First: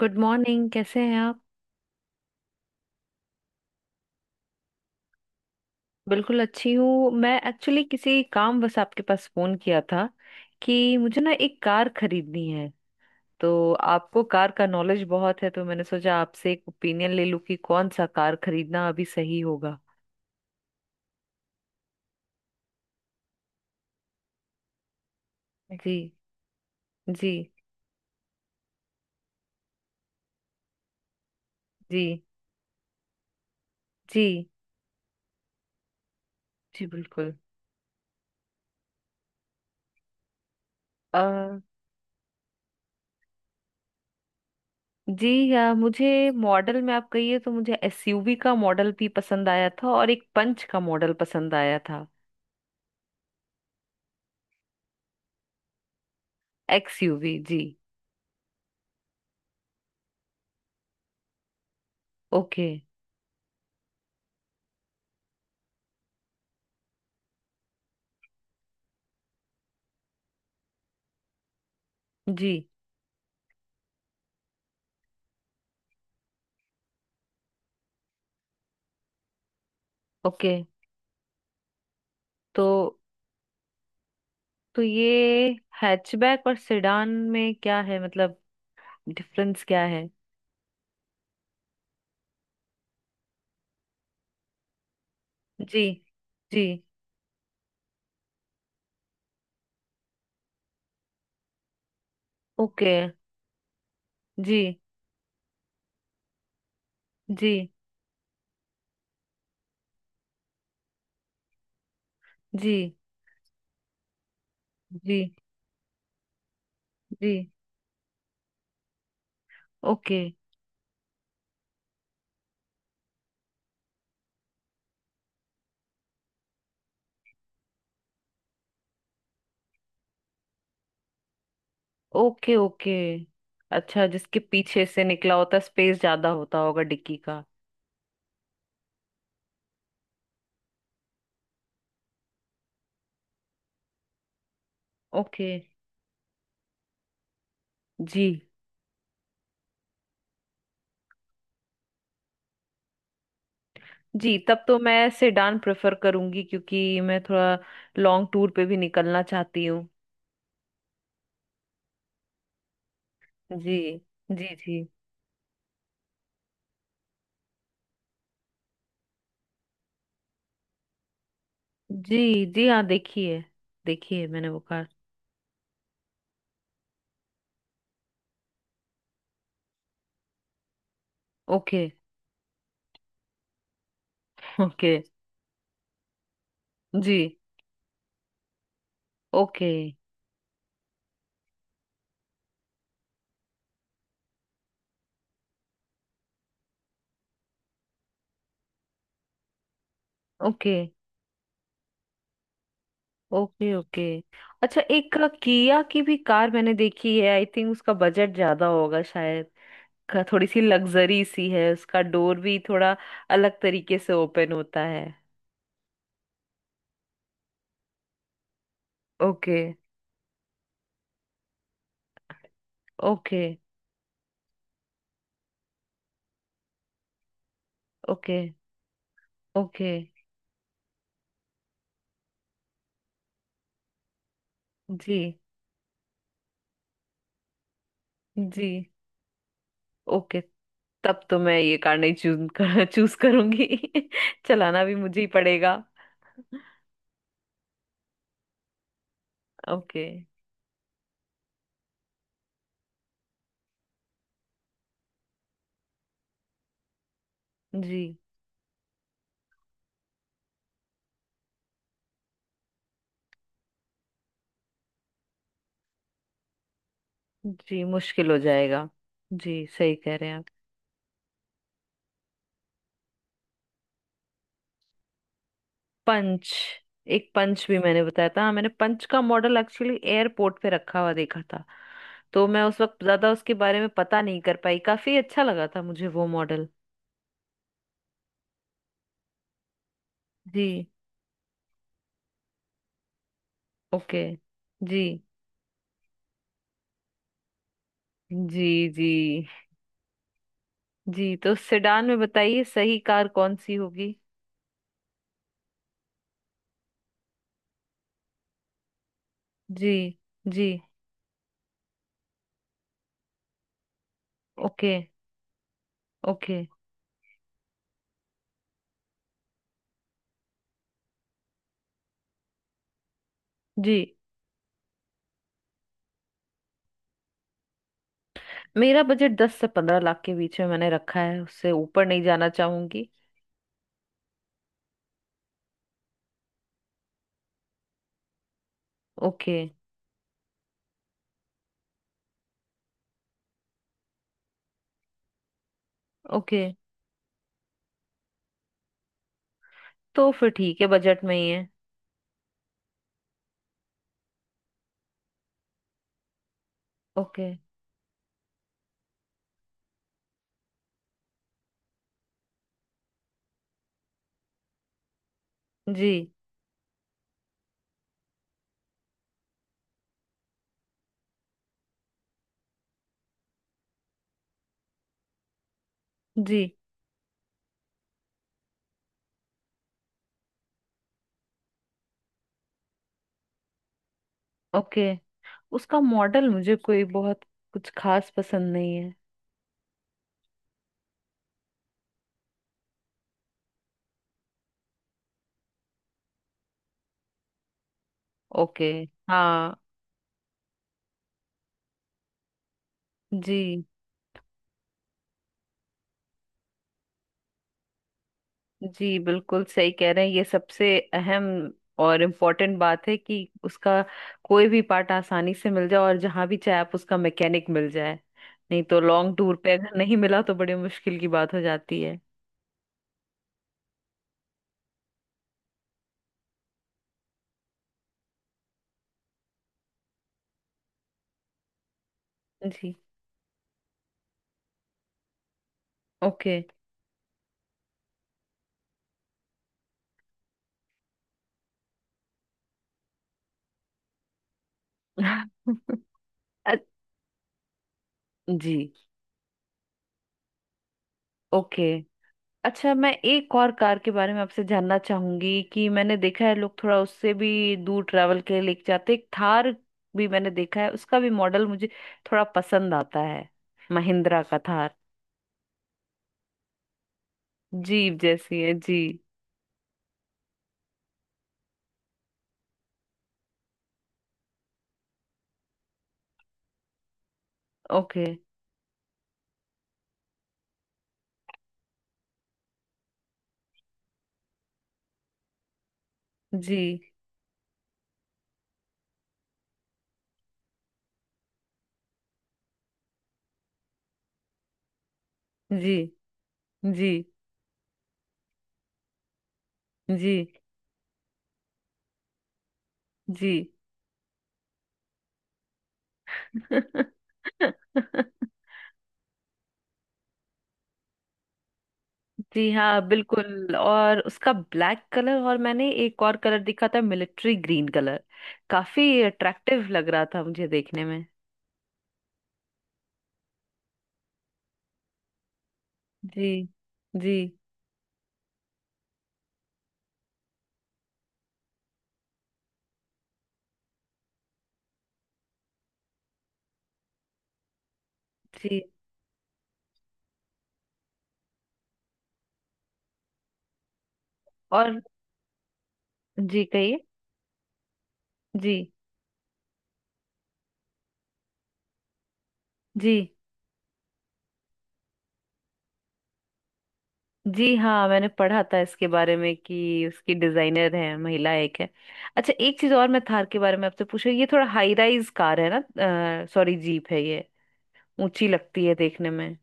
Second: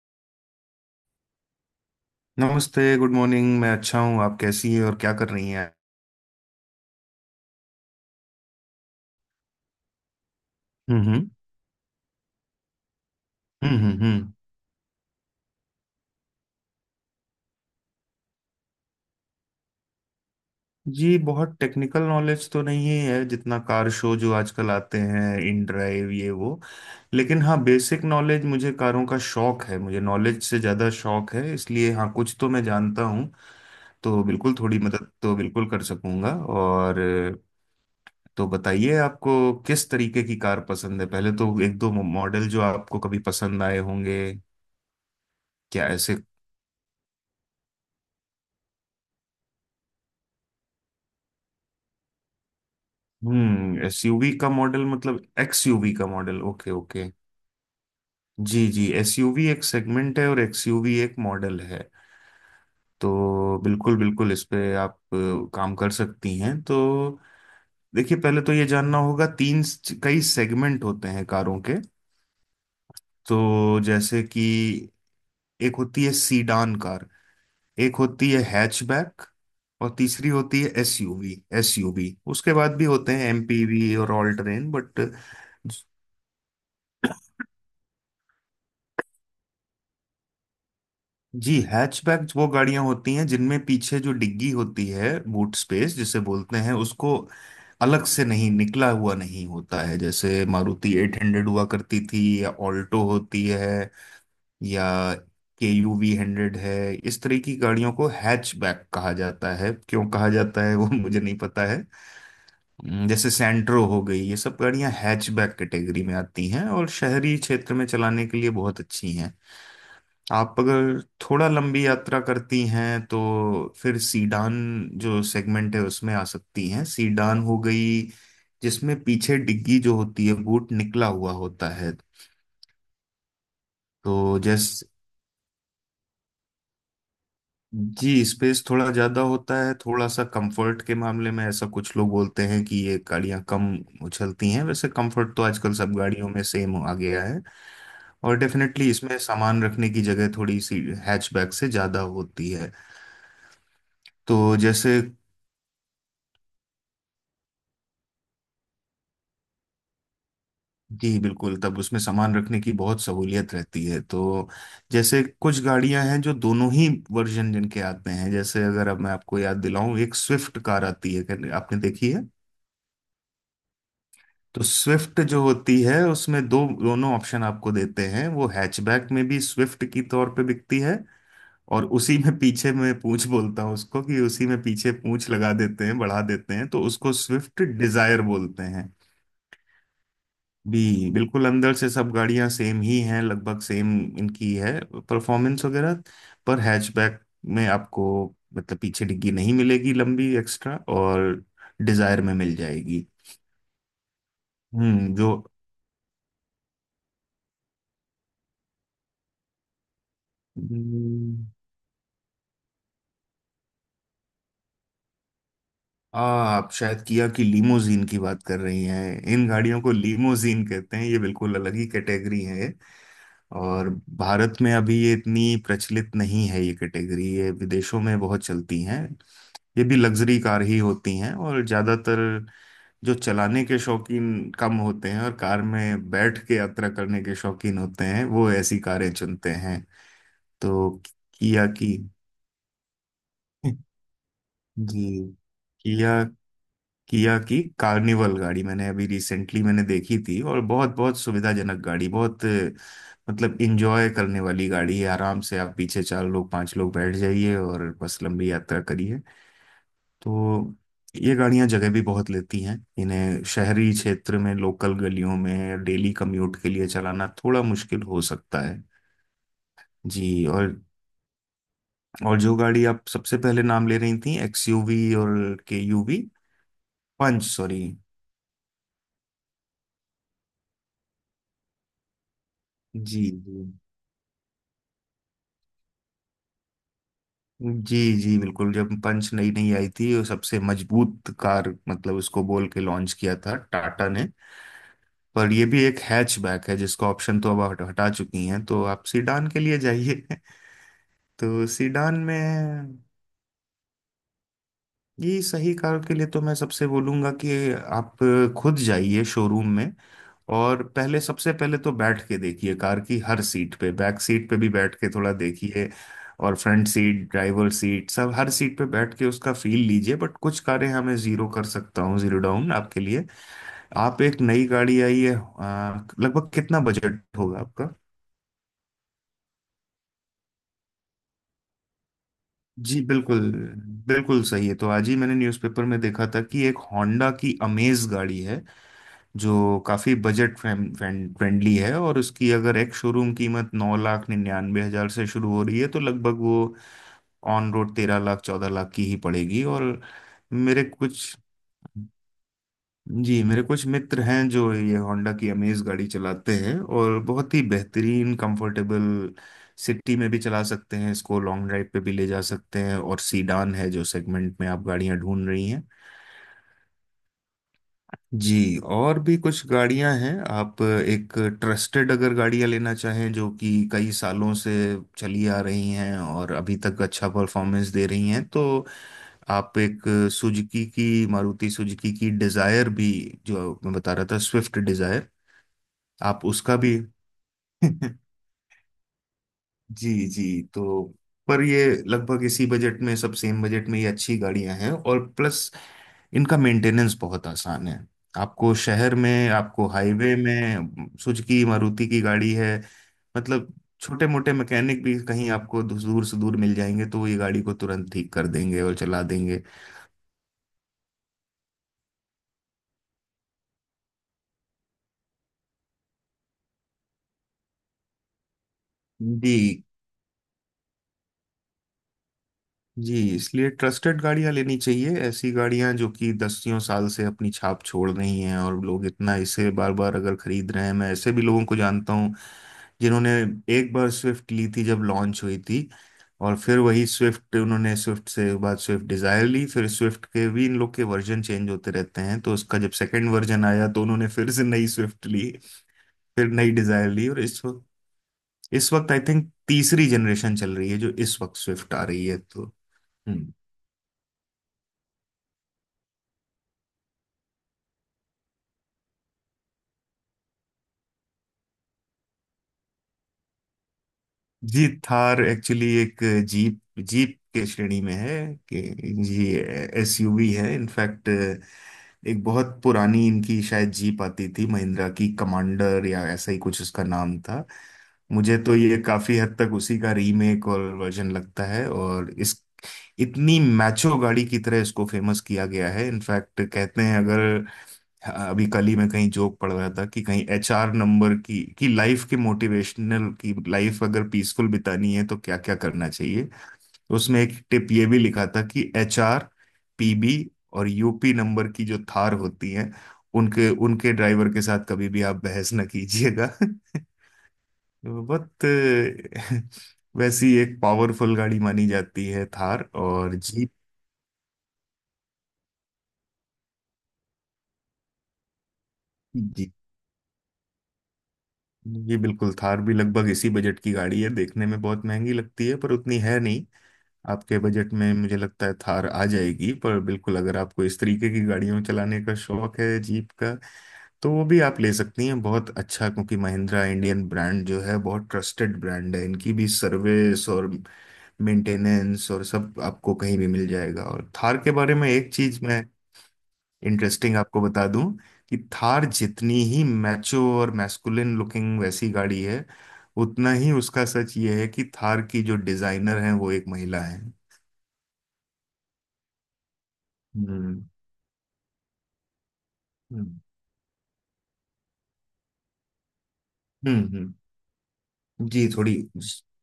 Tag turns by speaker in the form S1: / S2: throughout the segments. S1: Good morning, कैसे हैं आप?
S2: नमस्ते। Good morning. मैं अच्छा हूँ। आप कैसी हैं और क्या कर रही हैं?
S1: बिल्कुल अच्छी हूँ। मैं एक्चुअली किसी काम बस आपके पास फोन किया था कि
S2: हम्म,
S1: मुझे
S2: हम्म,
S1: ना एक कार खरीदनी है। तो
S2: हम्म, हम्म,
S1: आपको कार का नॉलेज बहुत है, तो मैंने सोचा आपसे एक ओपिनियन ले लूँ कि कौन सा कार खरीदना अभी सही होगा।
S2: ये बहुत टेक्निकल नॉलेज तो नहीं है, जितना कार शो जो आजकल आते हैं, इन
S1: जी।
S2: ड्राइव, ये वो।
S1: जी।
S2: लेकिन हाँ, बेसिक नॉलेज, मुझे कारों का शौक है, मुझे नॉलेज से ज़्यादा शौक है, इसलिए हाँ
S1: जी।
S2: कुछ तो मैं जानता हूँ। तो
S1: जी।
S2: बिल्कुल थोड़ी मदद तो बिल्कुल कर सकूंगा,
S1: जी
S2: और
S1: बिल्कुल।
S2: तो बताइए आपको किस तरीके की कार पसंद है।
S1: अ
S2: पहले तो एक दो मॉडल जो आपको कभी पसंद आए होंगे?
S1: जी,
S2: क्या, ऐसे?
S1: मुझे मॉडल में आप कहिए तो मुझे एसयूवी का मॉडल भी पसंद आया था, और एक पंच का मॉडल पसंद आया था।
S2: एसयूवी का मॉडल मतलब एक्सयूवी का मॉडल। Okay, okay.
S1: एक्सयूवी जी।
S2: जी जी, एसयूवी एक सेगमेंट है और एक्सयूवी एक मॉडल है।
S1: ओके।
S2: तो बिल्कुल बिल्कुल इस पे आप काम कर सकती हैं, तो देखिए, पहले तो ये जानना होगा, तीन कई सेगमेंट होते हैं कारों के।
S1: जी।
S2: तो जैसे कि एक होती है सीडान कार, एक होती है हैचबैक, और तीसरी
S1: ओके।
S2: होती है एसयूवी। एसयूवी, उसके
S1: तो
S2: बाद भी होते हैं एमपीवी और ऑल टेरेन,
S1: तो
S2: बट
S1: ये हैचबैक और सेडान में क्या है, मतलब डिफरेंस क्या है?
S2: जी, हैचबैक वो गाड़ियां होती हैं जिनमें पीछे जो डिग्गी होती है, बूट
S1: जी।
S2: स्पेस जिसे बोलते
S1: जी।
S2: हैं उसको, अलग से नहीं निकला हुआ नहीं होता है। जैसे मारुति 800 हुआ करती थी, या
S1: ओके।
S2: ऑल्टो होती है,
S1: जी।
S2: या KUV100 है। इस तरह
S1: जी।
S2: की गाड़ियों को हैचबैक कहा जाता है। क्यों कहा जाता है वो मुझे नहीं पता है।
S1: जी।
S2: जैसे सेंट्रो हो गई, ये सब गाड़ियां
S1: जी।
S2: हैचबैक कैटेगरी में आती हैं और शहरी
S1: जी।
S2: क्षेत्र में चलाने के लिए बहुत अच्छी हैं।
S1: ओके।
S2: आप अगर थोड़ा लंबी यात्रा करती हैं, तो फिर सीडान जो सेगमेंट है उसमें आ सकती हैं। सीडान हो गई जिसमें पीछे डिग्गी जो होती है, बूट निकला हुआ होता है।
S1: ओके। ओके। अच्छा, जिसके
S2: तो
S1: पीछे
S2: जैसे
S1: से निकला होता स्पेस ज्यादा होता होगा डिक्की का।
S2: जी, स्पेस थोड़ा ज्यादा होता है, थोड़ा सा कंफर्ट के मामले में ऐसा कुछ लोग बोलते हैं कि ये गाड़ियां कम उछलती हैं। वैसे कंफर्ट तो
S1: ओके।
S2: आजकल सब गाड़ियों में सेम आ गया है।
S1: जी।
S2: और डेफिनेटली इसमें सामान रखने की जगह थोड़ी सी हैचबैक से ज्यादा होती है। तो
S1: जी, तब तो
S2: जैसे
S1: मैं सेडान प्रेफर करूंगी क्योंकि मैं थोड़ा लॉन्ग टूर पे भी निकलना चाहती हूँ।
S2: जी बिल्कुल, तब उसमें सामान रखने की बहुत सहूलियत
S1: जी।
S2: रहती है, तो
S1: जी। जी।
S2: जैसे कुछ गाड़ियां हैं जो दोनों ही वर्जन जिनके आते हैं, जैसे अगर अब मैं आपको याद दिलाऊं, एक स्विफ्ट कार आती है, आपने देखी है?
S1: जी। जी हाँ देखिए। देखिए, मैंने वो
S2: तो
S1: कार।
S2: स्विफ्ट जो होती है, उसमें दो दोनों ऑप्शन आपको देते हैं। वो हैचबैक में भी स्विफ्ट की तौर पे बिकती है,
S1: ओके।
S2: और उसी में पीछे में पूंछ बोलता हूँ उसको, कि उसी में
S1: ओके।
S2: पीछे पूंछ लगा देते हैं, बढ़ा देते हैं, तो उसको
S1: जी।
S2: स्विफ्ट डिजायर बोलते हैं।
S1: ओके।
S2: बी बिल्कुल अंदर से सब गाड़ियां सेम ही हैं, लगभग सेम इनकी है परफॉर्मेंस वगैरह। पर हैचबैक में आपको मतलब पीछे डिग्गी नहीं मिलेगी लंबी
S1: ओके।
S2: एक्स्ट्रा, और डिजायर में मिल जाएगी।
S1: ओके। ओके। अच्छा, एक
S2: जो
S1: किया की भी कार मैंने देखी है, आई थिंक उसका बजट ज्यादा होगा शायद। थोड़ी सी लग्जरी
S2: हम्म,
S1: सी है, उसका डोर भी थोड़ा अलग तरीके से ओपन होता है।
S2: आप शायद किया की लीमोजीन की बात कर रही हैं। In
S1: okay.
S2: गाड़ियों को लीमोजीन कहते हैं। ये बिल्कुल अलग ही कैटेगरी है ये।
S1: ओके।
S2: और भारत में अभी ये इतनी प्रचलित नहीं है, ये कैटेगरी, ये विदेशों में
S1: ओके।
S2: बहुत चलती हैं। ये
S1: ओके।
S2: भी लग्जरी कार ही होती हैं, और ज्यादातर जो चलाने के शौकीन कम होते
S1: जी।
S2: हैं और कार में बैठ के यात्रा करने के शौकीन होते हैं, वो
S1: जी।
S2: ऐसी कारें चुनते हैं।
S1: ओके।
S2: तो
S1: तब तो मैं
S2: किया
S1: ये
S2: की
S1: कार नहीं चूज करूंगी। चलाना भी
S2: जी,
S1: मुझे ही पड़ेगा।
S2: किया किया की कार्निवल गाड़ी मैंने अभी रिसेंटली मैंने
S1: ओके।
S2: देखी थी, और बहुत बहुत सुविधाजनक गाड़ी, बहुत मतलब इंजॉय करने वाली गाड़ी है। आराम से आप पीछे चार लोग, पांच लोग बैठ जाइए और
S1: जी।
S2: बस लंबी यात्रा करिए। तो ये गाड़ियां जगह भी बहुत लेती हैं, इन्हें शहरी क्षेत्र में लोकल गलियों में डेली कम्यूट के लिए चलाना थोड़ा
S1: जी,
S2: मुश्किल हो
S1: मुश्किल हो
S2: सकता है।
S1: जाएगा। जी, सही कह रहे
S2: जी,
S1: हैं आप।
S2: और जो गाड़ी आप सबसे पहले नाम ले रही थी, एक्सयूवी और केयूवी,
S1: पंच। एक
S2: पंच
S1: पंच भी
S2: सॉरी।
S1: मैंने बताया था। हाँ, मैंने पंच का मॉडल एक्चुअली एयरपोर्ट पे रखा हुआ देखा था। तो मैं उस वक्त
S2: जी,
S1: ज्यादा उसके
S2: जी,
S1: बारे में पता नहीं कर पाई, काफी अच्छा लगा था मुझे वो मॉडल।
S2: जी, जी बिल्कुल, जब पंच नई नई आई थी, वो सबसे
S1: जी।
S2: मजबूत कार मतलब उसको बोल के लॉन्च किया था टाटा
S1: ओके।
S2: ने।
S1: जी।
S2: पर ये भी एक हैचबैक है, जिसका ऑप्शन तो अब हटा चुकी हैं,
S1: जी।
S2: तो आप
S1: जी।
S2: सीडान के लिए जाइए।
S1: जी, तो
S2: तो
S1: सेडान में
S2: सीडान
S1: बताइए सही
S2: में
S1: कार कौन सी होगी?
S2: ये सही कार के लिए तो मैं सबसे बोलूंगा कि आप खुद जाइए शोरूम में।
S1: जी। जी।
S2: और पहले, सबसे पहले तो बैठ के देखिए कार की, हर सीट पे, बैक सीट पे भी
S1: ओके।
S2: बैठ के थोड़ा देखिए। और
S1: okay.
S2: Front seat, driver seat, सब हर सीट पे बैठ के उसका फील लीजिए। बट कुछ कारें हमें जीरो कर सकता हूँ, जीरो डाउन आपके लिए।
S1: जी।
S2: आप, एक नई गाड़ी आई है, लगभग कितना बजट होगा आपका?
S1: मेरा बजट 10 से 15 लाख के बीच में मैंने रखा है, उससे ऊपर नहीं जाना
S2: जी
S1: चाहूंगी।
S2: बिल्कुल, बिल्कुल सही है। तो आज ही मैंने न्यूज़पेपर में देखा था कि एक होंडा की अमेज गाड़ी है,
S1: ओके।
S2: जो काफ़ी बजट फ्रेंडली है, और उसकी अगर एक शोरूम कीमत 9,99,000 से शुरू हो रही है, तो लगभग
S1: ओके,
S2: वो ऑन रोड 13 लाख, 14 लाख की ही पड़ेगी। और
S1: तो फिर ठीक
S2: मेरे
S1: है, बजट में
S2: कुछ
S1: ही है।
S2: जी, मेरे कुछ मित्र हैं जो ये होंडा की अमेज गाड़ी चलाते हैं, और
S1: ओके।
S2: बहुत ही बेहतरीन, कंफर्टेबल, सिटी में भी चला सकते हैं इसको, लॉन्ग ड्राइव पे भी ले जा सकते हैं, और सीडान है जो सेगमेंट में आप गाड़ियां ढूंढ रही हैं।
S1: जी।
S2: जी, और भी कुछ गाड़ियां हैं। आप एक ट्रस्टेड अगर गाड़ियां लेना चाहें जो कि कई सालों से चली आ रही हैं और
S1: जी।
S2: अभी तक अच्छा परफॉर्मेंस दे रही हैं, तो आप एक सुजुकी की, मारुति सुजुकी की डिजायर भी, जो मैं बता रहा था, स्विफ्ट
S1: ओके।
S2: डिजायर,
S1: उसका
S2: आप
S1: मॉडल मुझे
S2: उसका भी
S1: कोई बहुत कुछ खास पसंद नहीं है।
S2: जी जी, तो पर ये लगभग इसी बजट में, सब सेम बजट में, ये अच्छी गाड़ियां हैं, और प्लस इनका मेंटेनेंस बहुत आसान है। आपको
S1: ओके।
S2: शहर में,
S1: हाँ।
S2: आपको हाईवे में, सुजुकी मारुति की गाड़ी है, मतलब
S1: जी।
S2: छोटे मोटे मैकेनिक भी कहीं आपको दूर दूर से, दूर मिल जाएंगे। तो वो ये गाड़ी को तुरंत ठीक कर देंगे और
S1: जी
S2: चला देंगे।
S1: बिल्कुल सही कह रहे हैं, ये सबसे अहम और इम्पोर्टेंट बात है कि उसका कोई भी पार्ट आसानी से मिल जाए और जहाँ भी चाहे आप उसका मैकेनिक मिल जाए, नहीं तो लॉन्ग
S2: जी
S1: टूर पे अगर नहीं मिला तो बड़ी मुश्किल की बात हो जाती है।
S2: जी, इसलिए ट्रस्टेड गाड़ियां लेनी चाहिए। ऐसी गाड़ियां जो कि दसियों साल से अपनी छाप छोड़ रही हैं, और लोग इतना इसे बार बार अगर खरीद रहे हैं, मैं ऐसे भी लोगों को जानता हूँ
S1: जी।
S2: जिन्होंने एक बार स्विफ्ट ली थी जब लॉन्च हुई थी,
S1: ओके।
S2: और फिर वही स्विफ्ट उन्होंने, स्विफ्ट से बाद स्विफ्ट डिजायर ली, फिर स्विफ्ट के भी इन लोग के वर्जन चेंज होते रहते हैं, तो उसका जब सेकंड वर्जन आया तो उन्होंने फिर से नई स्विफ्ट ली, फिर नई
S1: अ-
S2: डिजायर ली, और इस वक्त
S1: जी।
S2: इस वक्त आई थिंक तीसरी जनरेशन चल रही है जो इस वक्त
S1: ओके।
S2: स्विफ्ट आ रही है, तो
S1: अच्छा, मैं
S2: हम्म
S1: एक और कार के बारे में आपसे जानना चाहूंगी कि मैंने देखा है लोग थोड़ा उससे भी दूर ट्रैवल के लिए लेके जाते, एक थार भी मैंने देखा है। उसका भी मॉडल मुझे थोड़ा पसंद आता है। महिंद्रा का
S2: जी,
S1: थार।
S2: थार एक्चुअली एक जीप, जीप के श्रेणी में
S1: जीप
S2: है।
S1: जैसी है
S2: कि
S1: जी।
S2: जी, एसयूवी है इनफैक्ट। एक बहुत पुरानी इनकी शायद जीप आती थी, महिंद्रा की कमांडर या ऐसा ही कुछ उसका नाम था।
S1: ओके।
S2: मुझे तो ये काफी हद तक उसी का रीमेक और वर्जन लगता है, और इस इतनी मैचो गाड़ी की तरह इसको फेमस किया गया है। इनफैक्ट कहते
S1: जी।
S2: हैं अगर हाँ, अभी कल ही मैं कहीं जोक पढ़ रहा था कि कहीं एचआर नंबर की, कि लाइफ के मोटिवेशनल की, लाइफ अगर पीसफुल बितानी है तो क्या क्या
S1: जी।
S2: करना चाहिए।
S1: जी।
S2: तो उसमें एक टिप ये भी लिखा था कि एचआर,
S1: जी।
S2: पीबी और यूपी नंबर की जो थार होती हैं,
S1: जी।
S2: उनके उनके ड्राइवर के साथ कभी भी आप बहस न कीजिएगा। बहुत वैसी एक पावरफुल गाड़ी मानी जाती है
S1: जी
S2: थार,
S1: हाँ
S2: और
S1: बिल्कुल, और उसका ब्लैक कलर, और मैंने एक और कलर दिखा था मिलिट्री ग्रीन कलर, काफी
S2: जीप।
S1: अट्रैक्टिव लग रहा था मुझे देखने में।
S2: जी बिल्कुल, थार भी लगभग इसी बजट की गाड़ी है। देखने में बहुत महंगी लगती है पर उतनी है
S1: जी।
S2: नहीं।
S1: जी।
S2: आपके बजट में मुझे लगता है थार आ जाएगी। पर बिल्कुल, अगर आपको इस तरीके की गाड़ियों चलाने का शौक है, जीप का, तो वो भी आप ले सकती हैं। बहुत अच्छा, क्योंकि महिंद्रा इंडियन ब्रांड जो है, बहुत ट्रस्टेड
S1: जी।
S2: ब्रांड है। इनकी भी सर्विस और मेंटेनेंस और सब आपको कहीं भी मिल जाएगा। और थार के बारे
S1: और
S2: में एक चीज मैं
S1: जी कहिए।
S2: इंटरेस्टिंग आपको बता दूं, कि
S1: जी।
S2: थार जितनी ही मैचो और मैस्कुलिन लुकिंग वैसी गाड़ी है,
S1: जी।
S2: उतना ही उसका सच ये है कि थार की जो डिजाइनर है वो एक महिला है।
S1: जी हाँ, मैंने पढ़ा था इसके बारे में कि उसकी
S2: हम्म,
S1: डिजाइनर है, महिला एक है। अच्छा, एक चीज और मैं
S2: हम्म।
S1: थार के बारे में आपसे पूछूं, ये थोड़ा हाई राइज कार है ना? सॉरी,
S2: हम्म,
S1: जीप है
S2: हम्म।
S1: ये। ऊंची
S2: जी
S1: लगती है
S2: थोड़ी,
S1: देखने में।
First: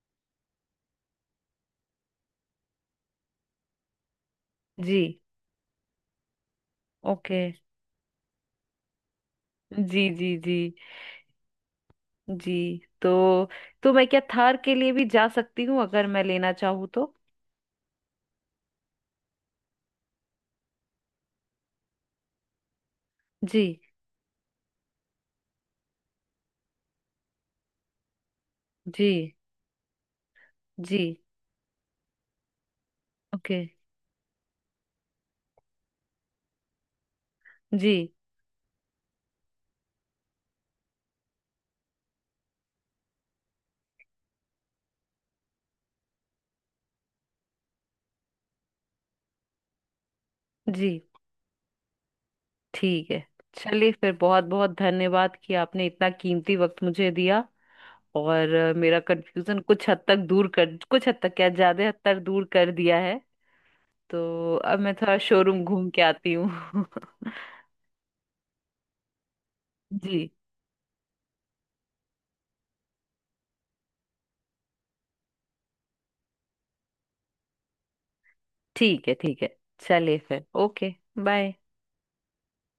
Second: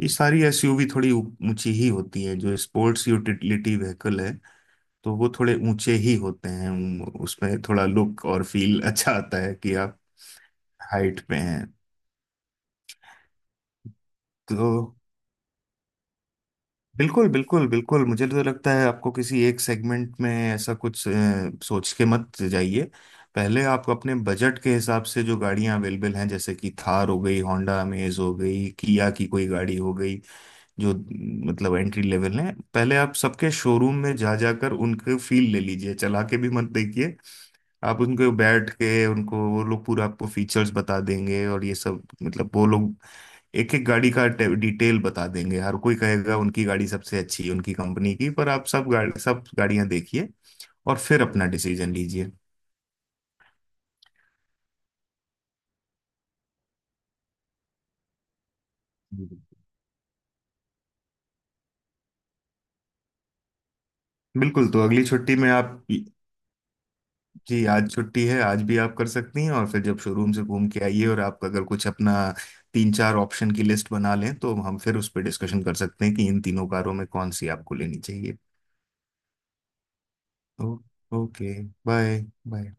S2: ये सारी एसयूवी थोड़ी ऊंची ही होती है, जो स्पोर्ट्स यूटिलिटी व्हीकल है।
S1: जी।
S2: तो वो थोड़े ऊंचे ही होते हैं,
S1: ओके।
S2: उसमें थोड़ा लुक और फील अच्छा आता है कि आप
S1: जी। जी। जी।
S2: हाइट पे हैं।
S1: जी, तो मैं क्या थार के लिए
S2: तो
S1: भी जा सकती हूँ अगर मैं लेना चाहूँ तो?
S2: बिल्कुल बिल्कुल बिल्कुल, मुझे तो लगता है आपको किसी एक सेगमेंट में ऐसा कुछ सोच के मत जाइए।
S1: जी।
S2: पहले आप अपने बजट के हिसाब से जो गाड़ियां अवेलेबल हैं, जैसे कि थार हो गई, होंडा अमेज हो गई,
S1: जी।
S2: किया की कोई गाड़ी हो गई, जो
S1: जी।
S2: मतलब एंट्री लेवल है। पहले आप सबके
S1: ओके।
S2: शोरूम में जा जाकर उनके फील ले लीजिए, चला के भी मत देखिए।
S1: जी।
S2: आप उनको बैठ के, उनको वो लोग पूरा आपको फीचर्स बता देंगे, और ये सब मतलब वो लोग एक एक गाड़ी का डिटेल बता देंगे। हर कोई कहेगा उनकी गाड़ी सबसे अच्छी है, उनकी कंपनी की, पर आप सब गाड़ी, सब गाड़ियां देखिए,
S1: जी।
S2: और फिर अपना डिसीजन लीजिए।
S1: ठीक है। चलिए फिर, बहुत बहुत धन्यवाद कि आपने इतना कीमती वक्त मुझे दिया, और मेरा
S2: जी।
S1: कंफ्यूजन कुछ हद तक दूर कर कुछ हद तक क्या, ज्यादा हद तक दूर कर दिया है। तो
S2: बिल्कुल,
S1: अब
S2: तो
S1: मैं
S2: अगली
S1: थोड़ा
S2: छुट्टी में
S1: शोरूम
S2: आप
S1: घूम के आती हूँ।
S2: जी, आज छुट्टी है, आज भी आप कर सकती हैं। और फिर जब
S1: जी।
S2: शोरूम से घूम के आइए और आप अगर कुछ अपना तीन चार ऑप्शन की लिस्ट बना लें, तो हम फिर उस पर डिस्कशन कर सकते हैं कि इन तीनों कारों में कौन सी आपको लेनी चाहिए।
S1: ठीक है। ठीक है, चलिए फिर।
S2: ओ,
S1: okay. Bye.
S2: Okay. Bye. Bye.